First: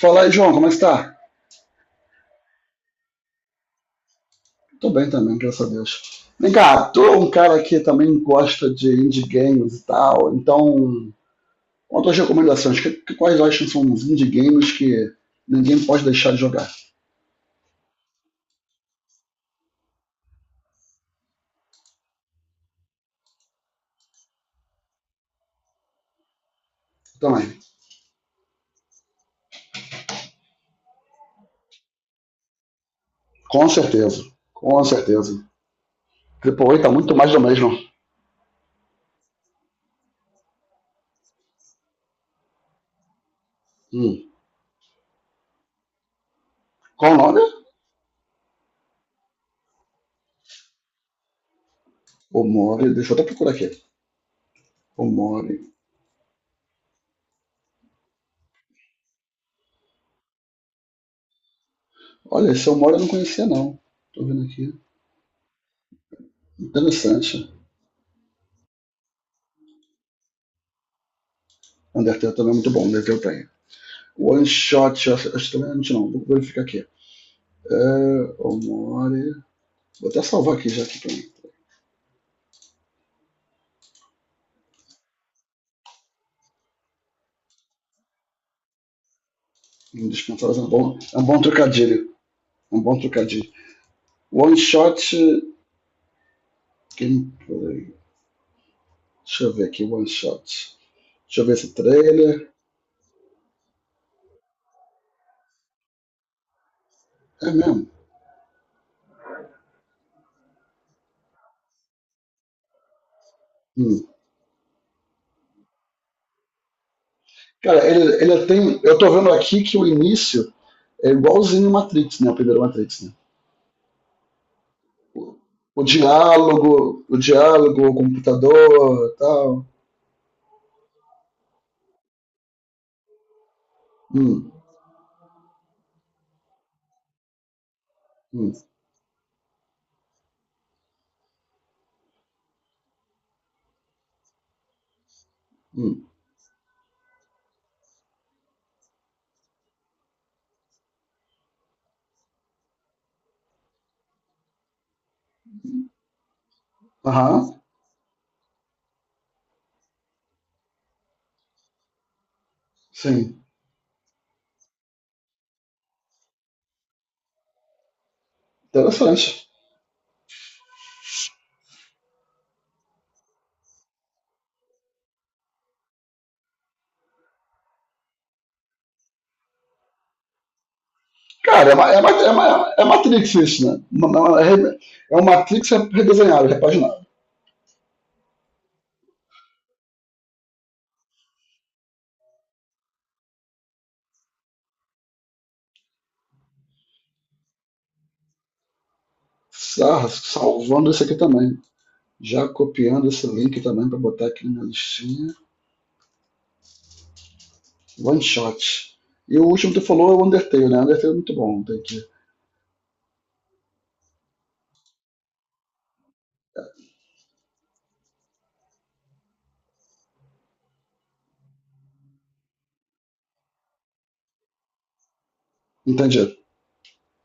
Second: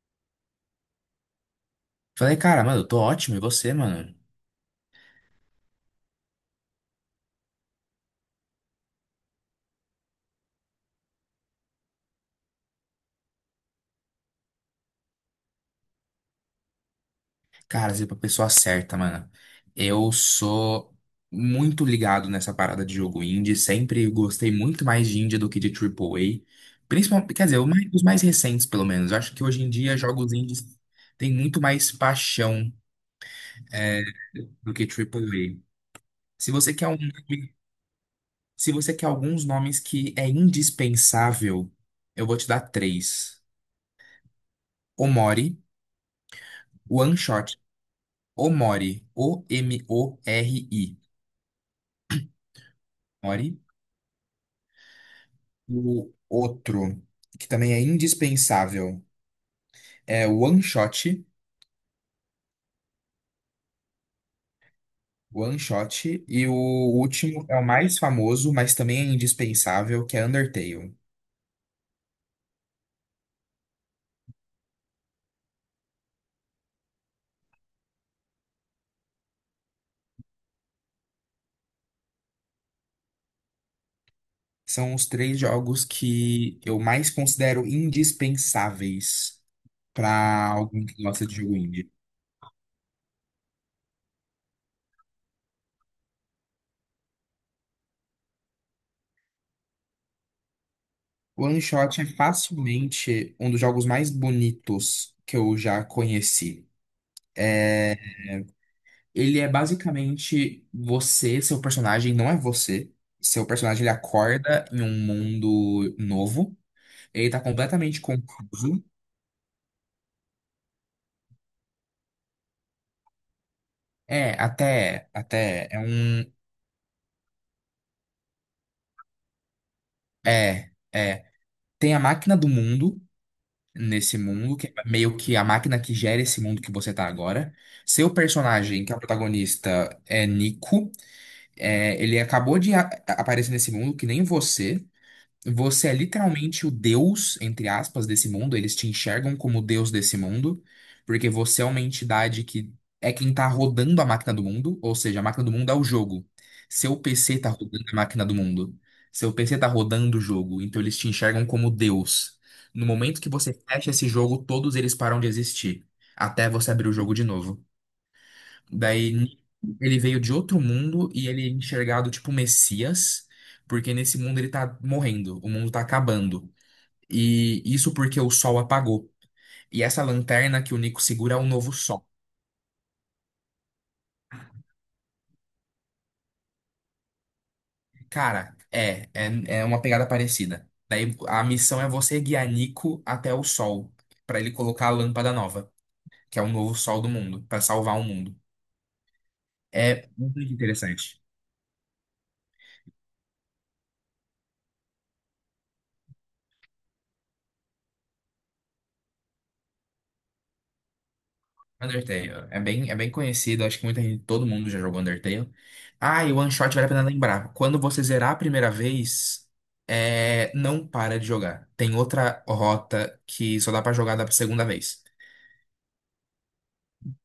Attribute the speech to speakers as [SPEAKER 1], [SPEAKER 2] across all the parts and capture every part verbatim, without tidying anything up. [SPEAKER 1] Fala aí, João, como é que está?
[SPEAKER 2] Falei, cara, mano, eu tô ótimo, e você, mano?
[SPEAKER 1] Tô bem também, graças a Deus. Vem cá, tô um cara que também gosta de indie games e tal, então, outras recomendações, que, que- quais acham que são os indie games que ninguém pode deixar de jogar?
[SPEAKER 2] Cara, você é pra pessoa certa, mano. Eu sou muito ligado nessa parada de jogo indie, sempre gostei muito mais de indie do que de triple A. Principalmente, quer
[SPEAKER 1] Também,
[SPEAKER 2] dizer, o mais- os mais recentes, pelo menos. Eu acho que hoje em dia jogos indies têm muito mais paixão
[SPEAKER 1] com certeza,
[SPEAKER 2] do
[SPEAKER 1] com
[SPEAKER 2] que
[SPEAKER 1] certeza.
[SPEAKER 2] triple A. Se
[SPEAKER 1] Triple
[SPEAKER 2] você
[SPEAKER 1] A
[SPEAKER 2] quer
[SPEAKER 1] tá
[SPEAKER 2] um,
[SPEAKER 1] muito mais do mesmo.
[SPEAKER 2] se você quer alguns nomes que é indispensável, eu vou te dar três.
[SPEAKER 1] Hum.
[SPEAKER 2] Omori,
[SPEAKER 1] Qual
[SPEAKER 2] One
[SPEAKER 1] o nome?
[SPEAKER 2] Shot, Omori, O M O R I.
[SPEAKER 1] Omori, deixa eu até procurar
[SPEAKER 2] O M O R I.
[SPEAKER 1] aqui. Omori.
[SPEAKER 2] O outro, que também é indispensável, é o One Shot.
[SPEAKER 1] Olha, esse Omori eu não conhecia, não. Tô vendo aqui.
[SPEAKER 2] One Shot. E o
[SPEAKER 1] Interessante.
[SPEAKER 2] último é o mais famoso, mas também é indispensável, que é Undertale.
[SPEAKER 1] Undertale também é muito bom, Undertale tem. One Shot, eu acho eu acho que também é antes não, vou verificar aqui. É, Omori. Vou até salvar aqui já aqui pra
[SPEAKER 2] São os três jogos que eu mais considero indispensáveis
[SPEAKER 1] não
[SPEAKER 2] para
[SPEAKER 1] descansar. É um
[SPEAKER 2] alguém
[SPEAKER 1] bom,
[SPEAKER 2] que
[SPEAKER 1] é um
[SPEAKER 2] gosta de
[SPEAKER 1] bom
[SPEAKER 2] jogo indie.
[SPEAKER 1] trocadilho. É um bom trocadilho. One shot. Quem, deixa eu ver aqui, one shot. Deixa
[SPEAKER 2] O
[SPEAKER 1] eu ver
[SPEAKER 2] One
[SPEAKER 1] esse
[SPEAKER 2] Shot é
[SPEAKER 1] trailer.
[SPEAKER 2] facilmente um dos jogos mais bonitos que eu já conheci.
[SPEAKER 1] É mesmo.
[SPEAKER 2] Ele é basicamente você, seu personagem não é você. Seu personagem ele
[SPEAKER 1] Hum.
[SPEAKER 2] acorda em um mundo novo. Ele tá
[SPEAKER 1] Cara,
[SPEAKER 2] completamente
[SPEAKER 1] ele, ele tem.
[SPEAKER 2] confuso.
[SPEAKER 1] Eu tô vendo aqui que o início é igualzinho o Matrix, né? O primeiro Matrix, né?
[SPEAKER 2] É, até, até é
[SPEAKER 1] O
[SPEAKER 2] um,
[SPEAKER 1] diálogo, o diálogo, o computador e tal.
[SPEAKER 2] é, é, tem a máquina do mundo nesse
[SPEAKER 1] Hum,
[SPEAKER 2] mundo que é meio que a máquina que gera esse mundo que você tá agora. Seu
[SPEAKER 1] hum,
[SPEAKER 2] personagem, que é o protagonista, é Nico. É, ele acabou de a- aparecer nesse mundo que nem você. Você é
[SPEAKER 1] hum.
[SPEAKER 2] literalmente o deus, entre aspas, desse mundo. Eles te enxergam como o deus desse mundo, porque você é uma entidade que é quem tá rodando a máquina do mundo, ou seja, a máquina do mundo é o jogo. Seu P C tá
[SPEAKER 1] Aham,
[SPEAKER 2] rodando a máquina do mundo. Seu P C tá rodando o jogo, então eles te enxergam como deus. No momento que
[SPEAKER 1] sim.
[SPEAKER 2] você fecha esse jogo, todos eles param de existir, até você abrir o jogo de novo. Daí
[SPEAKER 1] Interessante.
[SPEAKER 2] ele veio de outro mundo e ele é enxergado tipo Messias, porque nesse mundo ele tá morrendo, o mundo tá acabando. E isso porque o sol apagou. E essa lanterna que o Nico segura é um
[SPEAKER 1] Cara,
[SPEAKER 2] novo
[SPEAKER 1] é, é, é,
[SPEAKER 2] sol.
[SPEAKER 1] é é Matrix isso, né? É um Matrix redesenhado, repaginado.
[SPEAKER 2] Cara, é, é, é uma pegada parecida. Daí a missão é você guiar Nico até o sol, pra ele colocar a lâmpada nova, que é o novo sol do mundo, pra salvar o mundo.
[SPEAKER 1] Ah,
[SPEAKER 2] É muito
[SPEAKER 1] salvando esse aqui
[SPEAKER 2] interessante.
[SPEAKER 1] também. Já copiando esse link também para botar aqui na minha listinha. One shot. E o último que tu falou é o Undertale, né? Undertale é muito bom. Tem que...
[SPEAKER 2] Undertale. É bem, é bem conhecido, acho que muita gente, todo mundo já jogou Undertale. Ah, e o One Shot vale a pena lembrar. Quando você zerar a primeira vez, é, não para de jogar. Tem outra rota que só dá pra jogar da segunda vez.
[SPEAKER 1] Entendi.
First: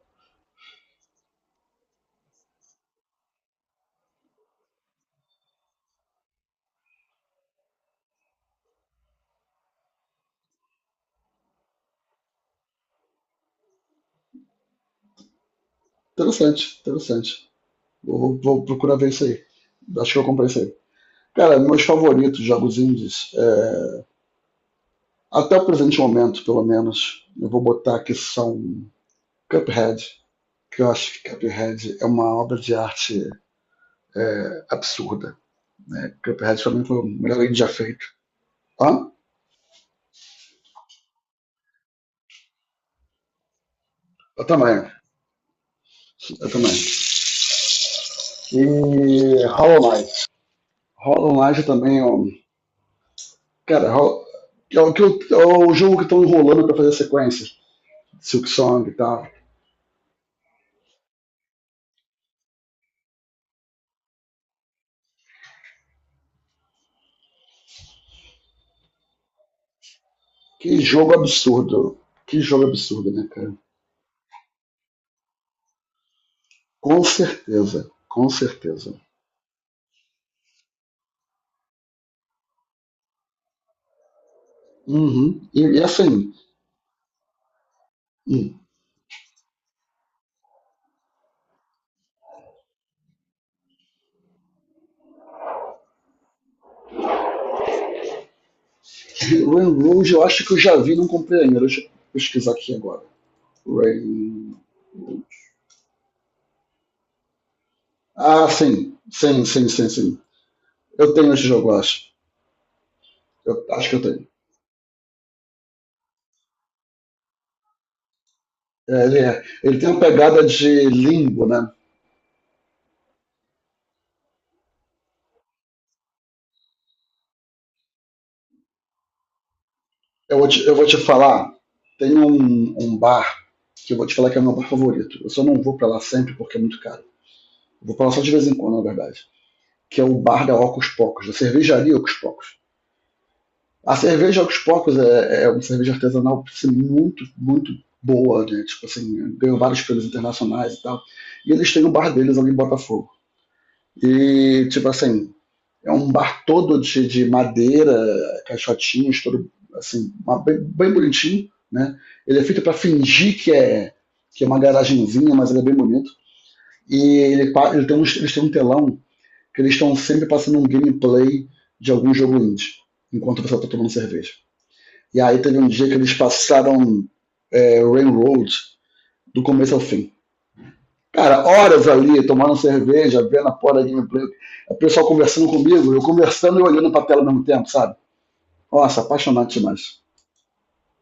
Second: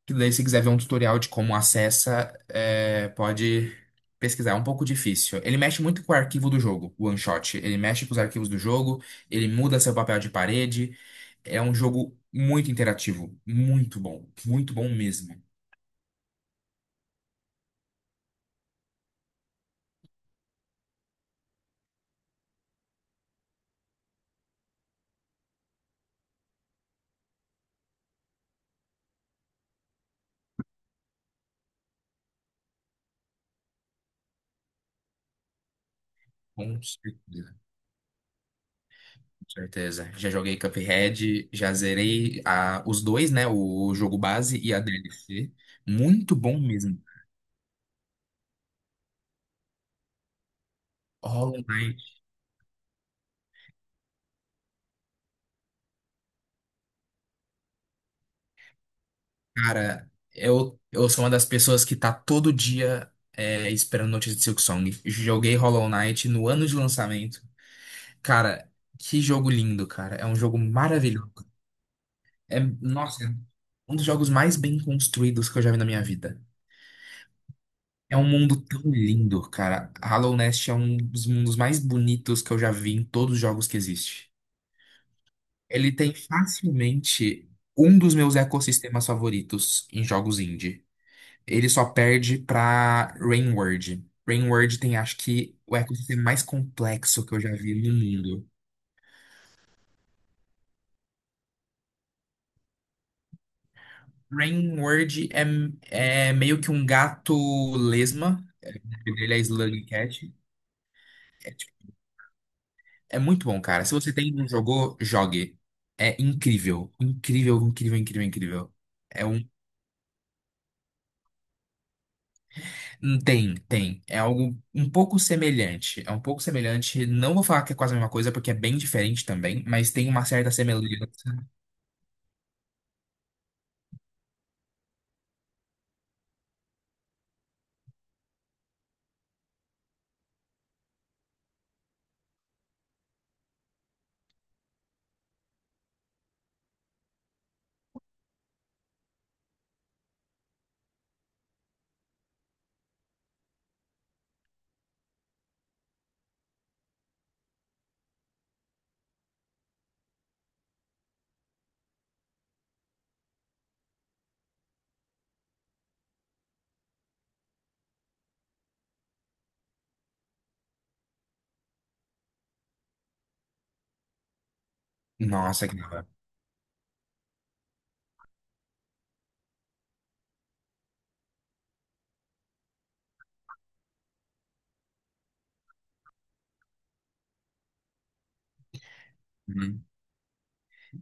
[SPEAKER 2] Que daí, se quiser ver um tutorial de como acessa, é, pode pesquisar. É um pouco difícil. Ele mexe muito com o arquivo do jogo, o One Shot. Ele mexe com os arquivos do jogo, ele muda seu papel de parede. É um jogo muito interativo, muito bom, muito bom mesmo.
[SPEAKER 1] Interessante, interessante. Vou, vou procurar ver isso aí. Acho que eu comprei isso aí. Cara, meus favoritos jogos indies, é... até o presente momento, pelo menos, eu vou botar que são Cuphead, que eu acho que Cuphead é uma obra de arte é, absurda. Né? Cuphead também
[SPEAKER 2] Com
[SPEAKER 1] mim foi o melhor game
[SPEAKER 2] certeza,
[SPEAKER 1] já feito. Hã?
[SPEAKER 2] com certeza. Já joguei Cuphead, já zerei a, os dois, né? O jogo
[SPEAKER 1] Eu
[SPEAKER 2] base e a
[SPEAKER 1] também.
[SPEAKER 2] D L C. Muito
[SPEAKER 1] Eu
[SPEAKER 2] bom
[SPEAKER 1] também.
[SPEAKER 2] mesmo.
[SPEAKER 1] E Hollow Knight. Hollow Knight
[SPEAKER 2] Hollow Knight,
[SPEAKER 1] também é um... Cara, é o, que eu- é o jogo que estão enrolando para fazer sequência. Silk Song e tal.
[SPEAKER 2] cara, eu, eu sou uma das pessoas que tá todo dia é, esperando notícia de Silksong. Joguei Hollow Knight no ano de lançamento. Cara, que jogo lindo, cara. É um jogo
[SPEAKER 1] Que jogo
[SPEAKER 2] maravilhoso.
[SPEAKER 1] absurdo. Que
[SPEAKER 2] É,
[SPEAKER 1] jogo absurdo,
[SPEAKER 2] nossa,
[SPEAKER 1] né,
[SPEAKER 2] é
[SPEAKER 1] cara?
[SPEAKER 2] um dos jogos mais bem construídos que eu já vi na minha vida.
[SPEAKER 1] Com certeza.
[SPEAKER 2] É um
[SPEAKER 1] Com
[SPEAKER 2] mundo tão
[SPEAKER 1] certeza.
[SPEAKER 2] lindo, cara. Hollow Knight é um dos mundos mais bonitos que eu já vi em todos os jogos que existe.
[SPEAKER 1] Uhum. E, e
[SPEAKER 2] Ele tem
[SPEAKER 1] assim,
[SPEAKER 2] facilmente um dos meus
[SPEAKER 1] hum,
[SPEAKER 2] ecossistemas favoritos em jogos indie. Ele só perde pra Rain World. Rain World tem, acho que, o ecossistema mais complexo que eu já vi no mundo.
[SPEAKER 1] Rain Rouge eu acho que eu já vi, não comprei ainda. Deixa eu pesquisar aqui agora. Rain.
[SPEAKER 2] Rain World é, é meio que um gato lesma.
[SPEAKER 1] Ah, sim.
[SPEAKER 2] O nome dele é
[SPEAKER 1] Sim, sim,
[SPEAKER 2] Slug
[SPEAKER 1] sim, sim.
[SPEAKER 2] Cat.
[SPEAKER 1] Eu tenho esse
[SPEAKER 2] É,
[SPEAKER 1] jogo, eu acho.
[SPEAKER 2] É muito bom,
[SPEAKER 1] Eu
[SPEAKER 2] cara.
[SPEAKER 1] acho
[SPEAKER 2] Se
[SPEAKER 1] que eu
[SPEAKER 2] você
[SPEAKER 1] tenho.
[SPEAKER 2] tem não jogou, jogue. É incrível. Incrível, incrível, incrível, incrível.
[SPEAKER 1] É, ele,
[SPEAKER 2] É
[SPEAKER 1] é-
[SPEAKER 2] um.
[SPEAKER 1] ele tem uma pegada de limbo, né?
[SPEAKER 2] hum, Tem, tem. É algo um pouco semelhante. É um pouco semelhante. Não vou falar que é quase a mesma coisa, porque é bem diferente também, mas tem uma
[SPEAKER 1] Eu vou
[SPEAKER 2] certa
[SPEAKER 1] te, eu vou te
[SPEAKER 2] semelhança.
[SPEAKER 1] falar, tem um, um bar que eu vou te falar que é o meu bar favorito. Eu só não vou pra lá sempre porque é muito caro. Eu vou pra lá só de vez em quando, na verdade. Que é o bar da Ocos Pocos, da cervejaria Ocos Pocos. A cerveja aos poucos é, é uma cerveja artesanal assim, muito, muito boa, né? Tipo assim, ganhou vários prêmios internacionais e tal. E eles têm o bar deles ali em Botafogo. E, tipo assim, é um bar todo de, de madeira, caixotinhos, todo assim, uma, bem, bem, bonitinho, né? Ele é feito para fingir que é que é uma garagenzinha, mas ele é bem bonito. E ele, pa- ele tem um, eles têm um telão que eles estão sempre passando um gameplay de algum jogo indie, enquanto você está tomando cerveja. E aí teve um
[SPEAKER 2] Nossa, que
[SPEAKER 1] dia
[SPEAKER 2] da
[SPEAKER 1] que
[SPEAKER 2] hora.
[SPEAKER 1] eles passaram é, Railroad do começo ao fim. Cara, horas ali, tomando cerveja, vendo a porra da gameplay, o pessoal conversando comigo, eu conversando e olhando pra tela ao mesmo tempo, sabe? Nossa, apaixonante
[SPEAKER 2] Hum.
[SPEAKER 1] demais.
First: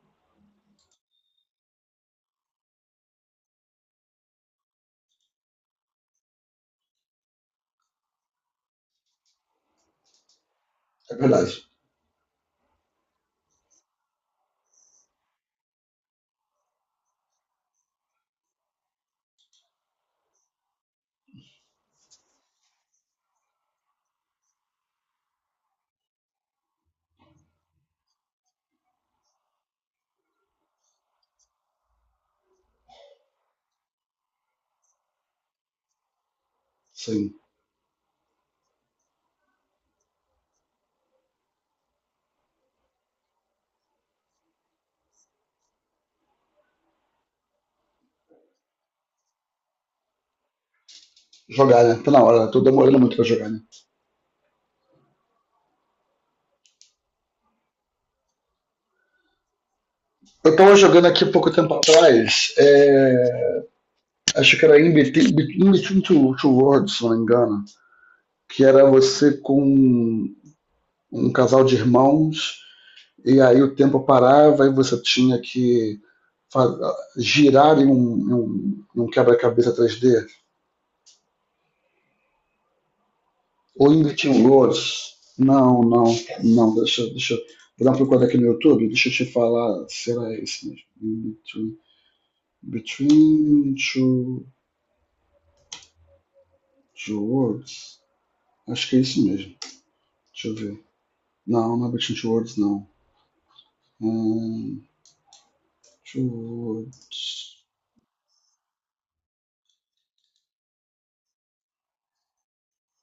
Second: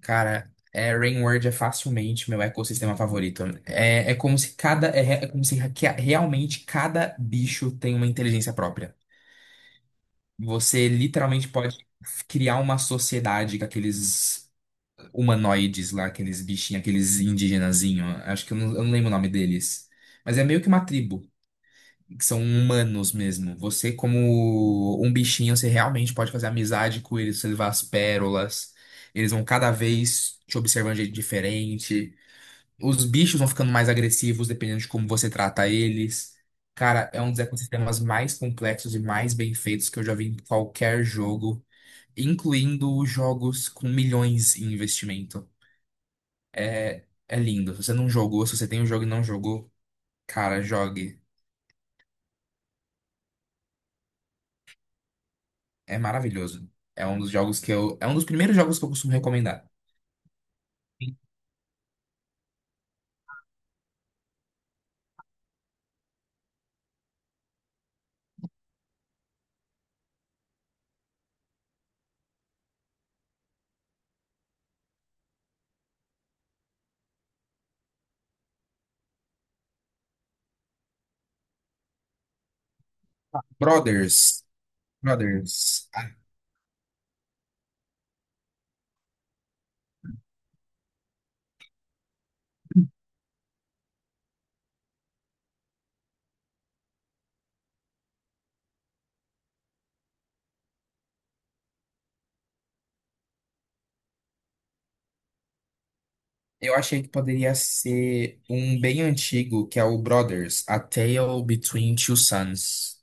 [SPEAKER 2] Cara, é, Rainward é facilmente meu ecossistema favorito. É, é como se cada. É, re- é como se que- realmente cada bicho tem uma inteligência própria. Você
[SPEAKER 1] É
[SPEAKER 2] literalmente
[SPEAKER 1] verdade.
[SPEAKER 2] pode criar uma sociedade com aqueles humanoides lá, aqueles bichinhos, aqueles indigenazinho. Acho que eu não, eu não lembro o nome deles. Mas é meio que uma tribo, que são humanos mesmo. Você, como um bichinho, você realmente pode fazer amizade com eles, você levar as pérolas. Eles vão cada vez te observando de jeito diferente. Os bichos vão ficando mais agressivos dependendo de como você trata eles. Cara, é um
[SPEAKER 1] Sim.
[SPEAKER 2] dos ecossistemas mais complexos e mais bem feitos que eu já vi em qualquer jogo, incluindo jogos com milhões em investimento. É, é lindo. Se você não jogou, se você tem o jogo e não jogou, cara, jogue.
[SPEAKER 1] Jogar, né? Tá na hora, tô demorando muito pra jogar, né?
[SPEAKER 2] É maravilhoso. É um dos jogos que eu. É um dos primeiros jogos que eu costumo recomendar.
[SPEAKER 1] Eu tava jogando aqui pouco tempo atrás, é... Acho que era In Between, In Between Two, Two Worlds, se não me engano, que era você com um casal de irmãos e aí o tempo parava e você tinha que girar em um, um, um quebra-cabeça três D? Ou invertiam
[SPEAKER 2] Brothers.
[SPEAKER 1] louros? Não,
[SPEAKER 2] Brothers.
[SPEAKER 1] não,
[SPEAKER 2] Ah,
[SPEAKER 1] não, deixa, deixa eu Vou dar uma procurada aqui no YouTube, deixa eu te falar Será era esse mesmo. Between two, two Worlds. Acho que é isso mesmo. Deixa eu ver. Não, não é Between Two Worlds, não. Hum, two
[SPEAKER 2] eu achei que poderia
[SPEAKER 1] Worlds.
[SPEAKER 2] ser um bem antigo, que é o Brothers, A Tale Between Two Sons.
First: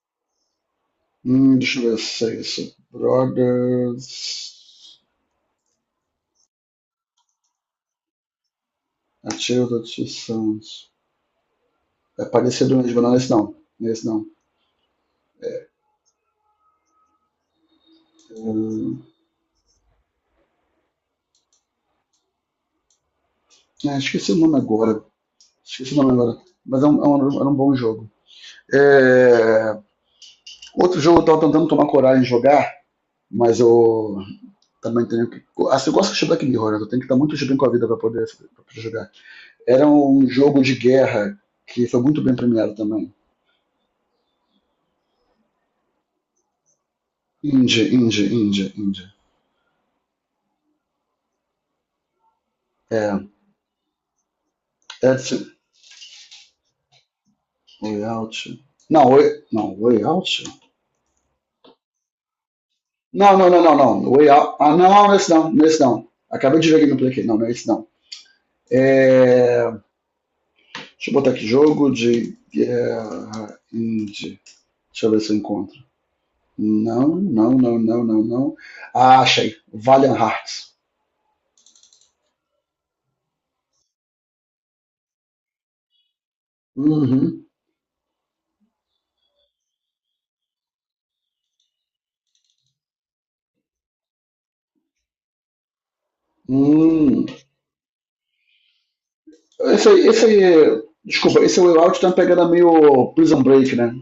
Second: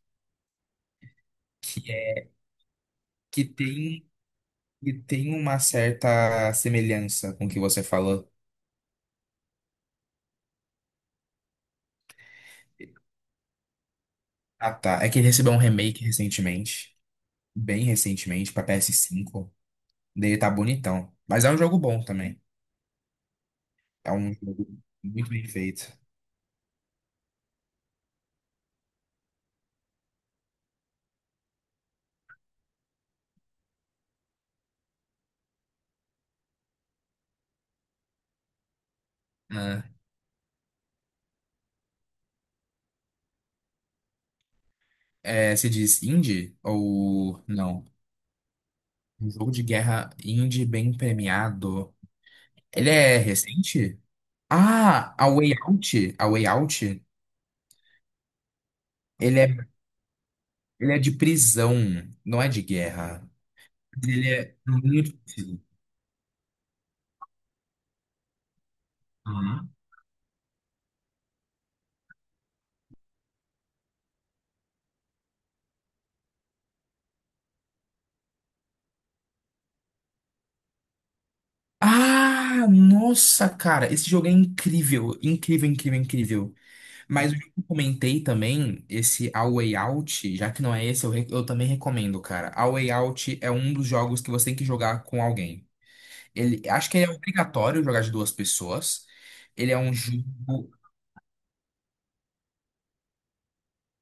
[SPEAKER 1] Hum, deixa
[SPEAKER 2] Que
[SPEAKER 1] eu ver se
[SPEAKER 2] é.
[SPEAKER 1] é isso.
[SPEAKER 2] Que tem. Que
[SPEAKER 1] Brothers.
[SPEAKER 2] tem uma certa semelhança com o que você falou.
[SPEAKER 1] Artigo do Ortiz Santos. É parecido mesmo, não, esse não. Esse não.
[SPEAKER 2] Ah, tá. É que ele recebeu um remake recentemente. Bem recentemente, pra P S cinco. Dele tá bonitão. Mas é um jogo bom também.
[SPEAKER 1] É é,
[SPEAKER 2] É
[SPEAKER 1] esqueci
[SPEAKER 2] um
[SPEAKER 1] o nome
[SPEAKER 2] jogo
[SPEAKER 1] agora.
[SPEAKER 2] muito bem feito.
[SPEAKER 1] Esqueci o nome agora. Mas é um, é um- era um bom jogo. É, Outro jogo eu tava tentando tomar coragem de jogar, mas eu também tenho que. Assim, eu gosto de Black Mirror, né? Eu tenho que estar muito de bem com a vida para poder, poder jogar.
[SPEAKER 2] Ah,
[SPEAKER 1] Era um jogo de guerra que foi muito bem premiado também.
[SPEAKER 2] é, se diz indie ou
[SPEAKER 1] Indie,
[SPEAKER 2] não?
[SPEAKER 1] indie, indie, indie.
[SPEAKER 2] Um jogo de guerra indie bem premiado. Ele é
[SPEAKER 1] É.
[SPEAKER 2] recente? Ah, A
[SPEAKER 1] Edson,
[SPEAKER 2] Way Out. A Way Out.
[SPEAKER 1] Way Out. Não,
[SPEAKER 2] Ele
[SPEAKER 1] Way,
[SPEAKER 2] é,
[SPEAKER 1] não, Way Out?
[SPEAKER 2] ele é de prisão, não é de guerra.
[SPEAKER 1] Não, não, não, não, não. Way
[SPEAKER 2] Ele é
[SPEAKER 1] Out. Ah, não, não
[SPEAKER 2] muito.
[SPEAKER 1] é esse não,
[SPEAKER 2] Parecido.
[SPEAKER 1] nesse não. Acabei de ver gameplay aqui. Não, não é esse não.
[SPEAKER 2] Uhum.
[SPEAKER 1] É, Deixa eu botar aqui jogo de guerra indie. Deixa eu ver se eu encontro. Não, não, não, não, não, não. Ah, achei. Valiant Hearts.
[SPEAKER 2] Ah, nossa, cara. Esse jogo é incrível. Incrível, incrível, incrível. Mas o jogo
[SPEAKER 1] Uhum.
[SPEAKER 2] que eu comentei também, esse A Way Out, já que não é esse, eu, re- eu também recomendo, cara. A Way Out é um dos jogos que você tem que jogar com alguém. Ele, acho que ele é
[SPEAKER 1] Hum.
[SPEAKER 2] obrigatório jogar de duas pessoas. Ele é
[SPEAKER 1] Esse
[SPEAKER 2] um
[SPEAKER 1] aí, esse
[SPEAKER 2] jogo.
[SPEAKER 1] aí. Desculpa, esse Way Out tá pegando meio Prison Break, né?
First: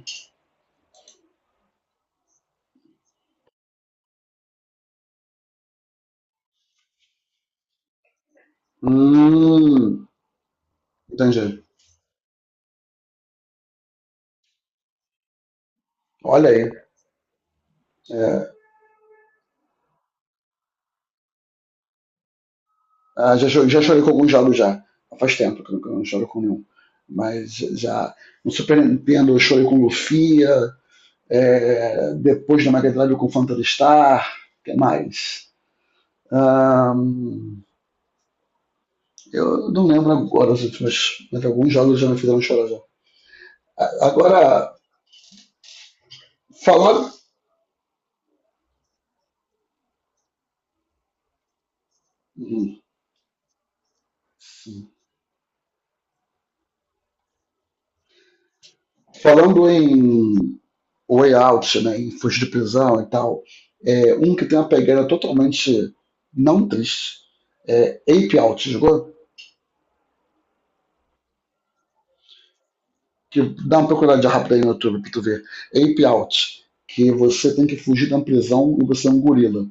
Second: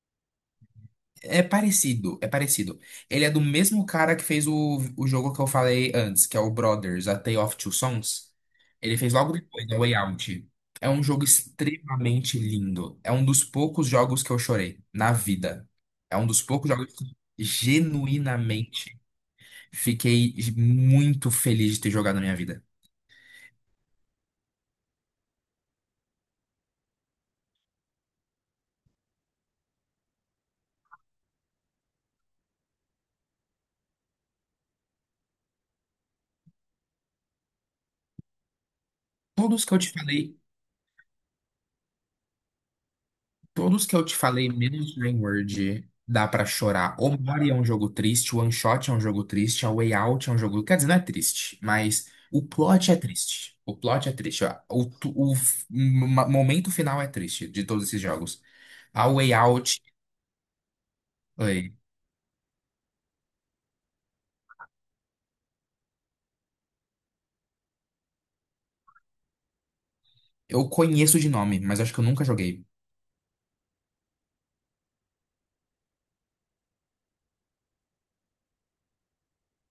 [SPEAKER 2] É parecido, é parecido. Ele é do mesmo cara que fez o, o jogo que eu falei antes, que é o Brothers, A Tale of Two Sons. Ele fez logo depois, A Way
[SPEAKER 1] Hum.
[SPEAKER 2] Out. É um jogo
[SPEAKER 1] Entendi.
[SPEAKER 2] extremamente lindo. É um dos poucos jogos que eu chorei na vida. É um dos
[SPEAKER 1] Olha aí.
[SPEAKER 2] poucos jogos que
[SPEAKER 1] É,
[SPEAKER 2] genuinamente fiquei muito feliz de ter jogado na minha vida.
[SPEAKER 1] Ah, já, já chorei com alguns jogos já. Faz tempo que eu não, eu não choro com nenhum. Mas já no Super Nintendo eu chorei com Lufia, é, depois na Mega Drive com Phantasy o que mais? Ahn,
[SPEAKER 2] Todos
[SPEAKER 1] eu
[SPEAKER 2] que eu
[SPEAKER 1] não
[SPEAKER 2] te
[SPEAKER 1] lembro
[SPEAKER 2] falei.
[SPEAKER 1] agora os últimos, mas alguns jogos já me fizeram chorar já.
[SPEAKER 2] Todos que eu te
[SPEAKER 1] Agora,
[SPEAKER 2] falei, menos Word dá pra chorar.
[SPEAKER 1] falando,
[SPEAKER 2] O Mario é um jogo triste, o One Shot é um jogo triste, a Way Out é um jogo. Quer dizer, não é triste, mas o
[SPEAKER 1] hum,
[SPEAKER 2] plot é triste. O plot é triste. Ó. O, tu- o f- m- momento final é triste de todos esses jogos. A Way
[SPEAKER 1] falando
[SPEAKER 2] Out,
[SPEAKER 1] em Way
[SPEAKER 2] oi,
[SPEAKER 1] Out, né, em Fugir de Prisão e tal, é, um que tem uma pegada totalmente não triste, é Ape Out, jogou?
[SPEAKER 2] eu conheço de nome, mas acho que eu nunca joguei.
[SPEAKER 1] Que dá uma procuradinha rápida aí no YouTube pra tu ver. Ape Out, que você tem que fugir da prisão e você é um gorila.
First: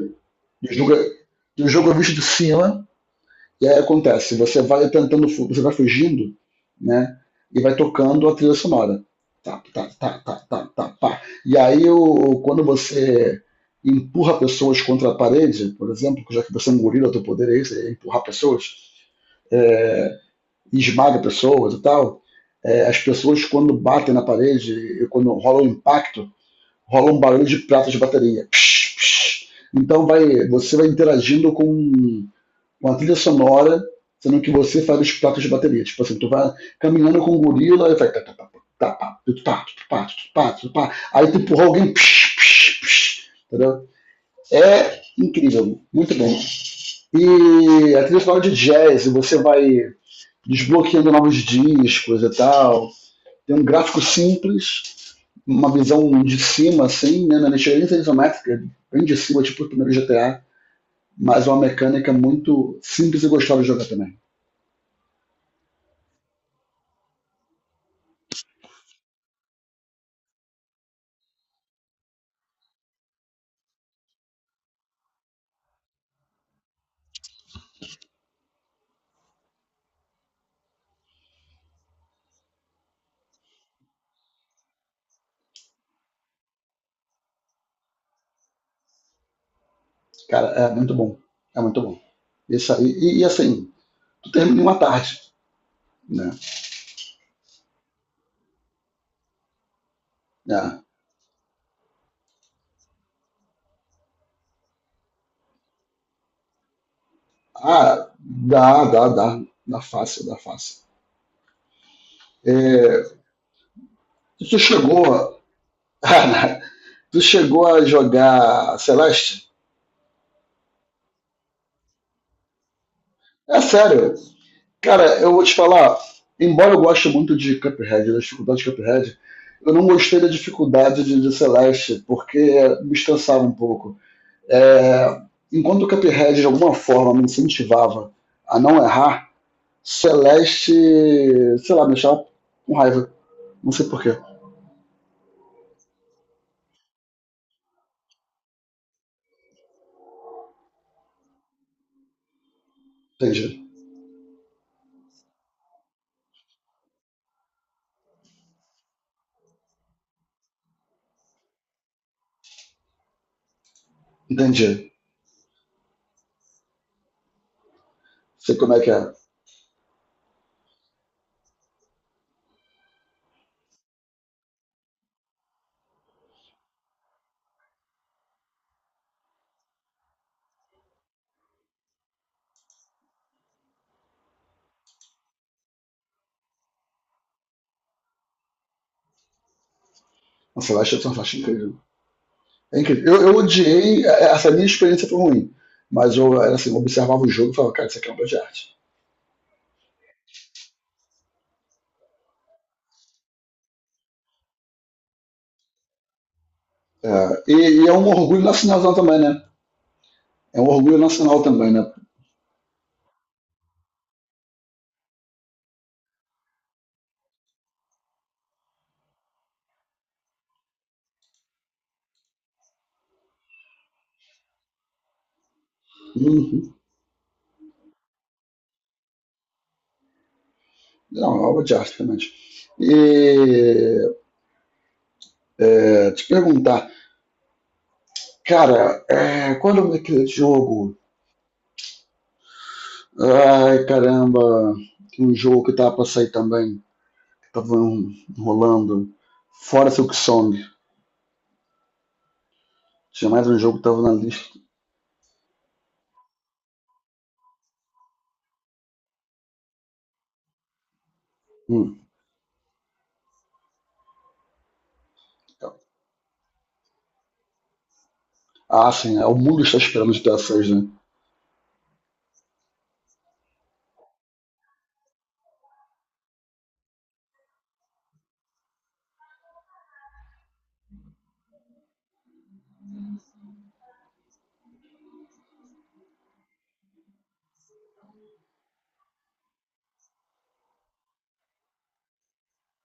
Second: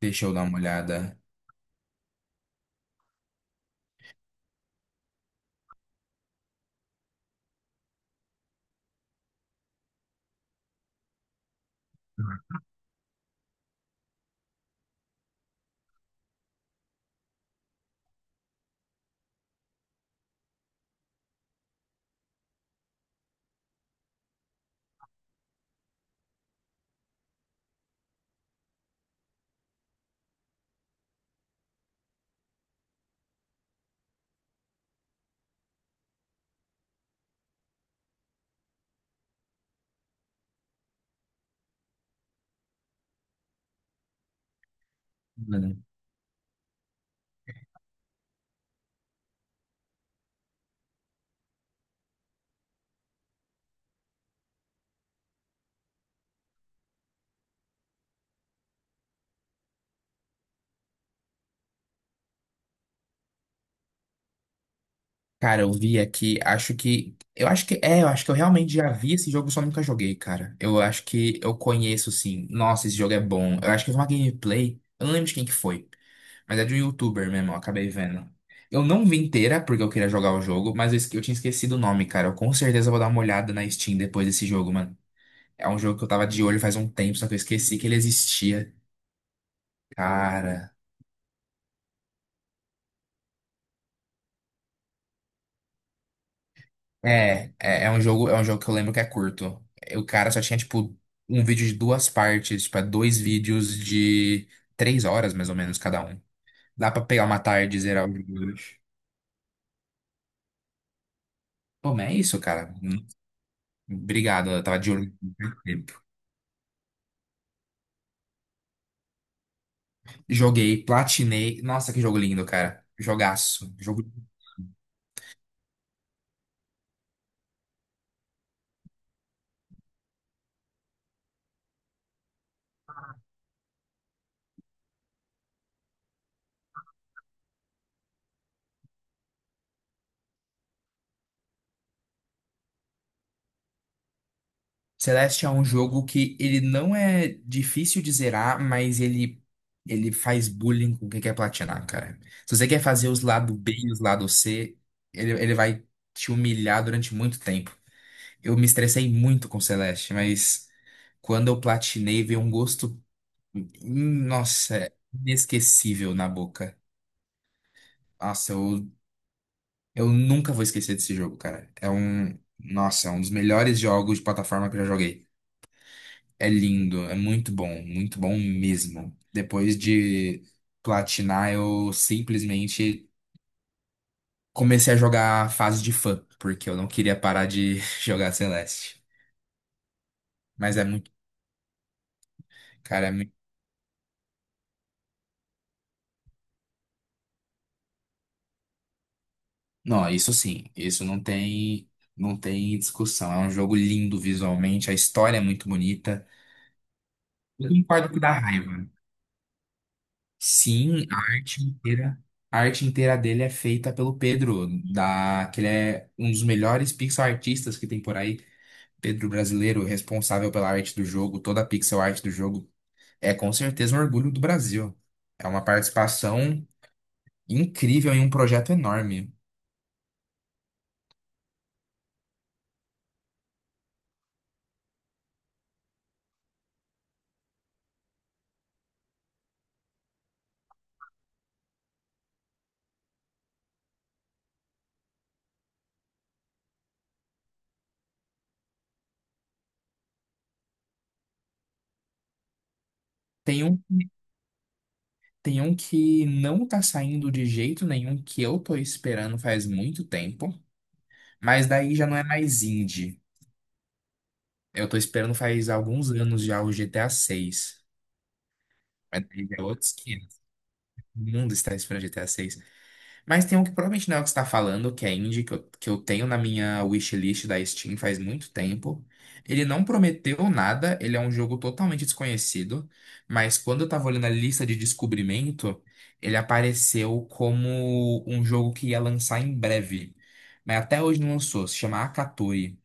[SPEAKER 2] Deixa eu dar uma
[SPEAKER 1] E o jogo é,
[SPEAKER 2] olhada.
[SPEAKER 1] e o jogo é visto de cima, e aí acontece, você vai tentando, fu- você vai fugindo, né? E vai tocando a trilha sonora. Tá, tá, tá, tá, tá, tá, pá. E aí o, quando você empurra pessoas contra a parede, por exemplo, já que você é um gorila, teu poder é esse, é empurrar pessoas, é, e esmaga pessoas e tal, é, as pessoas quando batem na parede e quando rola um impacto, rola um barulho de pratas de bateria. Psh, psh. Então vai, você vai interagindo com, com a trilha sonora, sendo que você faz os pratos de bateria. Tipo assim, tu vai caminhando com um gorila e vai. Tá, tá, tá, tá, tá, tá, tá, tá, Aí tu empurra alguém. Psh, psh, psh, entendeu? É incrível, muito bom. E a trilha sonora de jazz, você vai desbloqueando novos discos e tal. Tem um gráfico simples, uma visão de cima, assim, né, na mexerinha isométrica, bem de cima, tipo o primeiro G T A, mas uma mecânica muito simples e gostosa de jogar também.
[SPEAKER 2] Cara, eu vi aqui, acho que. Eu acho que. É, eu acho que eu realmente já vi esse jogo, só nunca joguei, cara. Eu acho que eu conheço, sim. Nossa, esse jogo é bom. Eu acho que eu vi uma gameplay. Eu não lembro de quem que foi. Mas é de um youtuber mesmo, eu acabei vendo. Eu não vi inteira, porque eu queria jogar o jogo, mas eu, esque- eu tinha esquecido o nome, cara. Eu com certeza vou dar uma olhada na Steam depois desse jogo, mano. É um jogo que eu tava de olho faz um tempo, só que eu esqueci que ele existia.
[SPEAKER 1] Cara, é
[SPEAKER 2] Cara.
[SPEAKER 1] muito bom. É muito bom. Isso aí, e, e assim, tu termina em uma tarde, né?
[SPEAKER 2] É, é, é um jogo, é um jogo que eu lembro que é curto. O cara só tinha,
[SPEAKER 1] É.
[SPEAKER 2] tipo, um vídeo de duas partes, tipo, é dois vídeos de três horas, mais ou menos, cada um. Dá pra pegar uma tarde e zerar
[SPEAKER 1] Ah,
[SPEAKER 2] o jogo.
[SPEAKER 1] dá, dá, dá. Dá fácil, dá fácil.
[SPEAKER 2] Pô, mas é isso, cara.
[SPEAKER 1] É,
[SPEAKER 2] Hum. Obrigado,
[SPEAKER 1] Tu
[SPEAKER 2] eu tava de
[SPEAKER 1] chegou.
[SPEAKER 2] olho no tempo.
[SPEAKER 1] Tu chegou a jogar Celeste?
[SPEAKER 2] Joguei, platinei. Nossa, que jogo lindo, cara.
[SPEAKER 1] É
[SPEAKER 2] Jogaço. Jogo.
[SPEAKER 1] sério. Cara, eu vou te falar, embora eu goste muito de Cuphead, da dificuldade de Cuphead, eu não gostei da dificuldade de, de Celeste, porque me estressava um pouco. É, Enquanto o Cuphead de alguma forma me incentivava a não errar, Celeste, sei lá, me deixava com raiva. Não sei porquê.
[SPEAKER 2] Celeste é um jogo que ele não é difícil de zerar, mas ele ele faz bullying com quem quer platinar, cara. Se você quer fazer os lados
[SPEAKER 1] Entendi.
[SPEAKER 2] B e os lados, C, ele, ele vai te humilhar durante muito tempo. Eu me estressei muito com Celeste, mas quando eu platinei, veio um gosto, hum, nossa,
[SPEAKER 1] Entendi.
[SPEAKER 2] inesquecível na boca. Nossa,
[SPEAKER 1] Sei como é
[SPEAKER 2] eu,
[SPEAKER 1] que é.
[SPEAKER 2] eu nunca vou esquecer desse jogo, cara. É um, nossa, é um dos melhores jogos de plataforma que eu já joguei. É lindo, é muito bom, muito bom mesmo. Depois de platinar, eu simplesmente comecei a jogar a fase de fã, porque eu não queria parar de jogar Celeste.
[SPEAKER 1] A
[SPEAKER 2] Mas é
[SPEAKER 1] Celeste é
[SPEAKER 2] muito,
[SPEAKER 1] fantástico, incrível. É
[SPEAKER 2] cara, é
[SPEAKER 1] incrível. Eu,
[SPEAKER 2] muito...
[SPEAKER 1] eu odiei, é, essa minha experiência foi ruim. Mas eu, era assim, eu observava o jogo e falava, cara, isso aqui é uma obra de arte.
[SPEAKER 2] Não, isso sim, isso não tem, não tem discussão. É um jogo lindo visualmente, a história é muito bonita.
[SPEAKER 1] É, e,
[SPEAKER 2] Eu
[SPEAKER 1] e É um
[SPEAKER 2] concordo que dá
[SPEAKER 1] orgulho
[SPEAKER 2] raiva.
[SPEAKER 1] nacional também, né? É um orgulho
[SPEAKER 2] Sim, a
[SPEAKER 1] nacional
[SPEAKER 2] arte
[SPEAKER 1] também, né?
[SPEAKER 2] inteira, a arte inteira dele é feita pelo Pedro, da, que ele é um dos melhores pixel artistas que tem por aí. Pedro Brasileiro, responsável pela arte do jogo, toda a pixel art do jogo, é com certeza um orgulho do Brasil. É uma participação
[SPEAKER 1] Uhum.
[SPEAKER 2] incrível em um projeto enorme.
[SPEAKER 1] Não, é uma obra de arte, realmente. E é, Te perguntar, cara, é, qual é o nome daquele jogo? Ai, caramba, tem um jogo que tava pra sair também, que tava um, rolando. Fora Silk Song. Tinha mais um
[SPEAKER 2] Tem
[SPEAKER 1] jogo
[SPEAKER 2] um,
[SPEAKER 1] que tava na lista.
[SPEAKER 2] tem um que não tá saindo de jeito nenhum, que eu tô esperando faz muito tempo, mas daí
[SPEAKER 1] Hum.
[SPEAKER 2] já não é mais indie. Eu tô esperando faz
[SPEAKER 1] Então.
[SPEAKER 2] alguns anos já o G T A seis.
[SPEAKER 1] Ah, sim, é,
[SPEAKER 2] Mas
[SPEAKER 1] o
[SPEAKER 2] daí já
[SPEAKER 1] mundo
[SPEAKER 2] é
[SPEAKER 1] está
[SPEAKER 2] outros
[SPEAKER 1] esperando de
[SPEAKER 2] quinhentos.
[SPEAKER 1] dessas, né?
[SPEAKER 2] O mundo está esperando G T A seis. Mas tem um que provavelmente não é o que você tá falando, que é indie, que eu, que eu tenho na minha wishlist da Steam faz muito tempo. Ele não prometeu nada, ele é um jogo totalmente desconhecido, mas quando eu tava olhando a lista de descobrimento, ele apareceu como um jogo que ia lançar em breve. Mas até hoje não lançou, se chama Akatori.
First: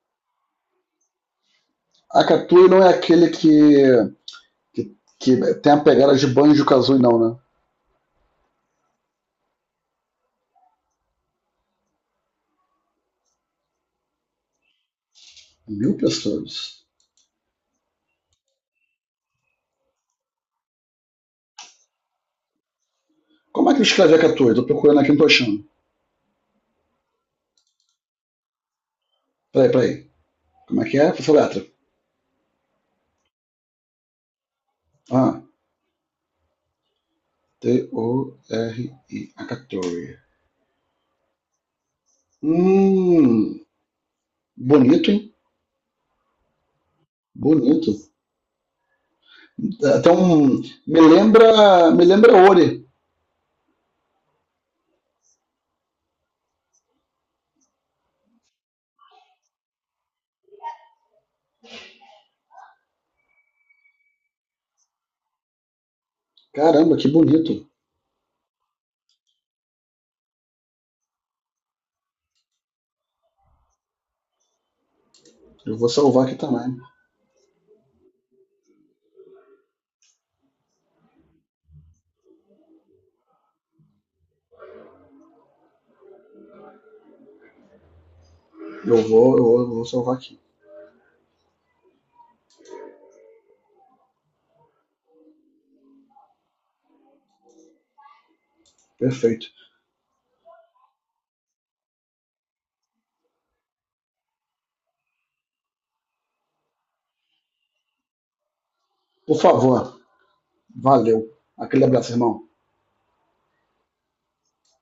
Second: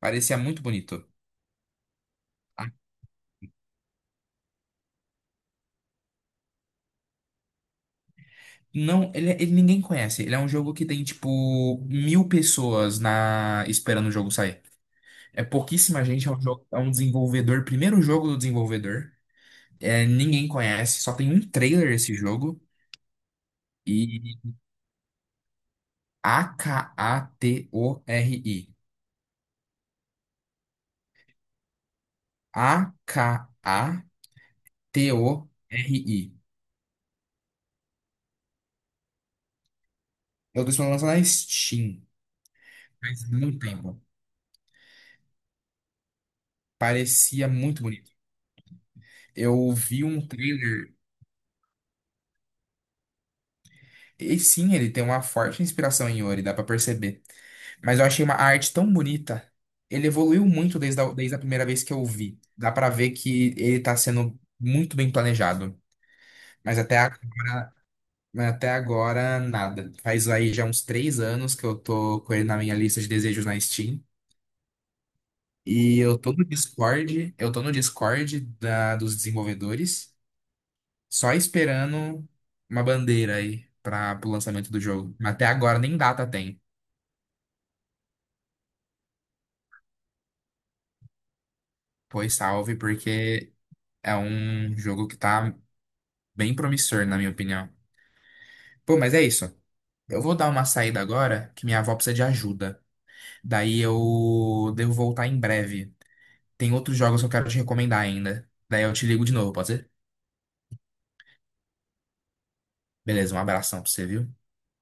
[SPEAKER 2] Parecia muito bonito.
[SPEAKER 1] A Katui
[SPEAKER 2] Ah,
[SPEAKER 1] não é aquele que, que, que tem a pegada de Banjo Kazooie, não, né?
[SPEAKER 2] não, ele, ele ninguém conhece. Ele é um jogo que tem, tipo, mil pessoas na esperando o jogo sair. É
[SPEAKER 1] Mil
[SPEAKER 2] pouquíssima gente, é um
[SPEAKER 1] pastores.
[SPEAKER 2] jogo, é um desenvolvedor, primeiro jogo do desenvolvedor. É, ninguém conhece, só tem um trailer esse jogo.
[SPEAKER 1] Como é que eu escrevi a catorze?
[SPEAKER 2] E
[SPEAKER 1] Tô procurando aqui, não tô achando.
[SPEAKER 2] A K A T O R I.
[SPEAKER 1] Peraí, peraí. Como é que é? Essa letra.
[SPEAKER 2] A K A T O R I.
[SPEAKER 1] Ah, T-O-R-I, a catorze.
[SPEAKER 2] Eu estou lançando na Steam, faz muito
[SPEAKER 1] Hum,
[SPEAKER 2] tempo.
[SPEAKER 1] bonito, hein?
[SPEAKER 2] Parecia muito
[SPEAKER 1] Bonito.
[SPEAKER 2] bonito. Eu vi
[SPEAKER 1] Até
[SPEAKER 2] um
[SPEAKER 1] um.
[SPEAKER 2] trailer.
[SPEAKER 1] Me lembra. Me lembra Ori.
[SPEAKER 2] E sim, ele tem uma forte inspiração em Yuri, dá pra perceber. Mas eu achei uma arte tão bonita. Ele evoluiu muito desde a, desde a primeira vez que eu vi. Dá pra ver que ele tá sendo muito bem planejado. Mas
[SPEAKER 1] Caramba,
[SPEAKER 2] até
[SPEAKER 1] que bonito.
[SPEAKER 2] agora, mas até agora, nada. Faz aí já uns três anos que eu tô com ele na minha lista de desejos na Steam.
[SPEAKER 1] Eu vou
[SPEAKER 2] E eu
[SPEAKER 1] salvar
[SPEAKER 2] tô
[SPEAKER 1] aqui
[SPEAKER 2] no
[SPEAKER 1] também.
[SPEAKER 2] Discord, eu tô no Discord da, dos desenvolvedores, só esperando uma bandeira aí para o lançamento do jogo. Mas até agora nem data tem.
[SPEAKER 1] eu vou, eu vou salvar aqui.
[SPEAKER 2] Pois salve, porque é um jogo que tá bem promissor, na minha opinião. Pô, mas é isso.
[SPEAKER 1] Perfeito.
[SPEAKER 2] Eu vou dar uma saída agora, que minha avó precisa de ajuda. Daí eu devo voltar em breve. Tem outros jogos que eu quero te recomendar ainda. Daí eu te ligo de
[SPEAKER 1] Por
[SPEAKER 2] novo, pode ser?
[SPEAKER 1] favor, valeu. Aquele abraço, irmão.
[SPEAKER 2] Beleza, um abração pra você, viu?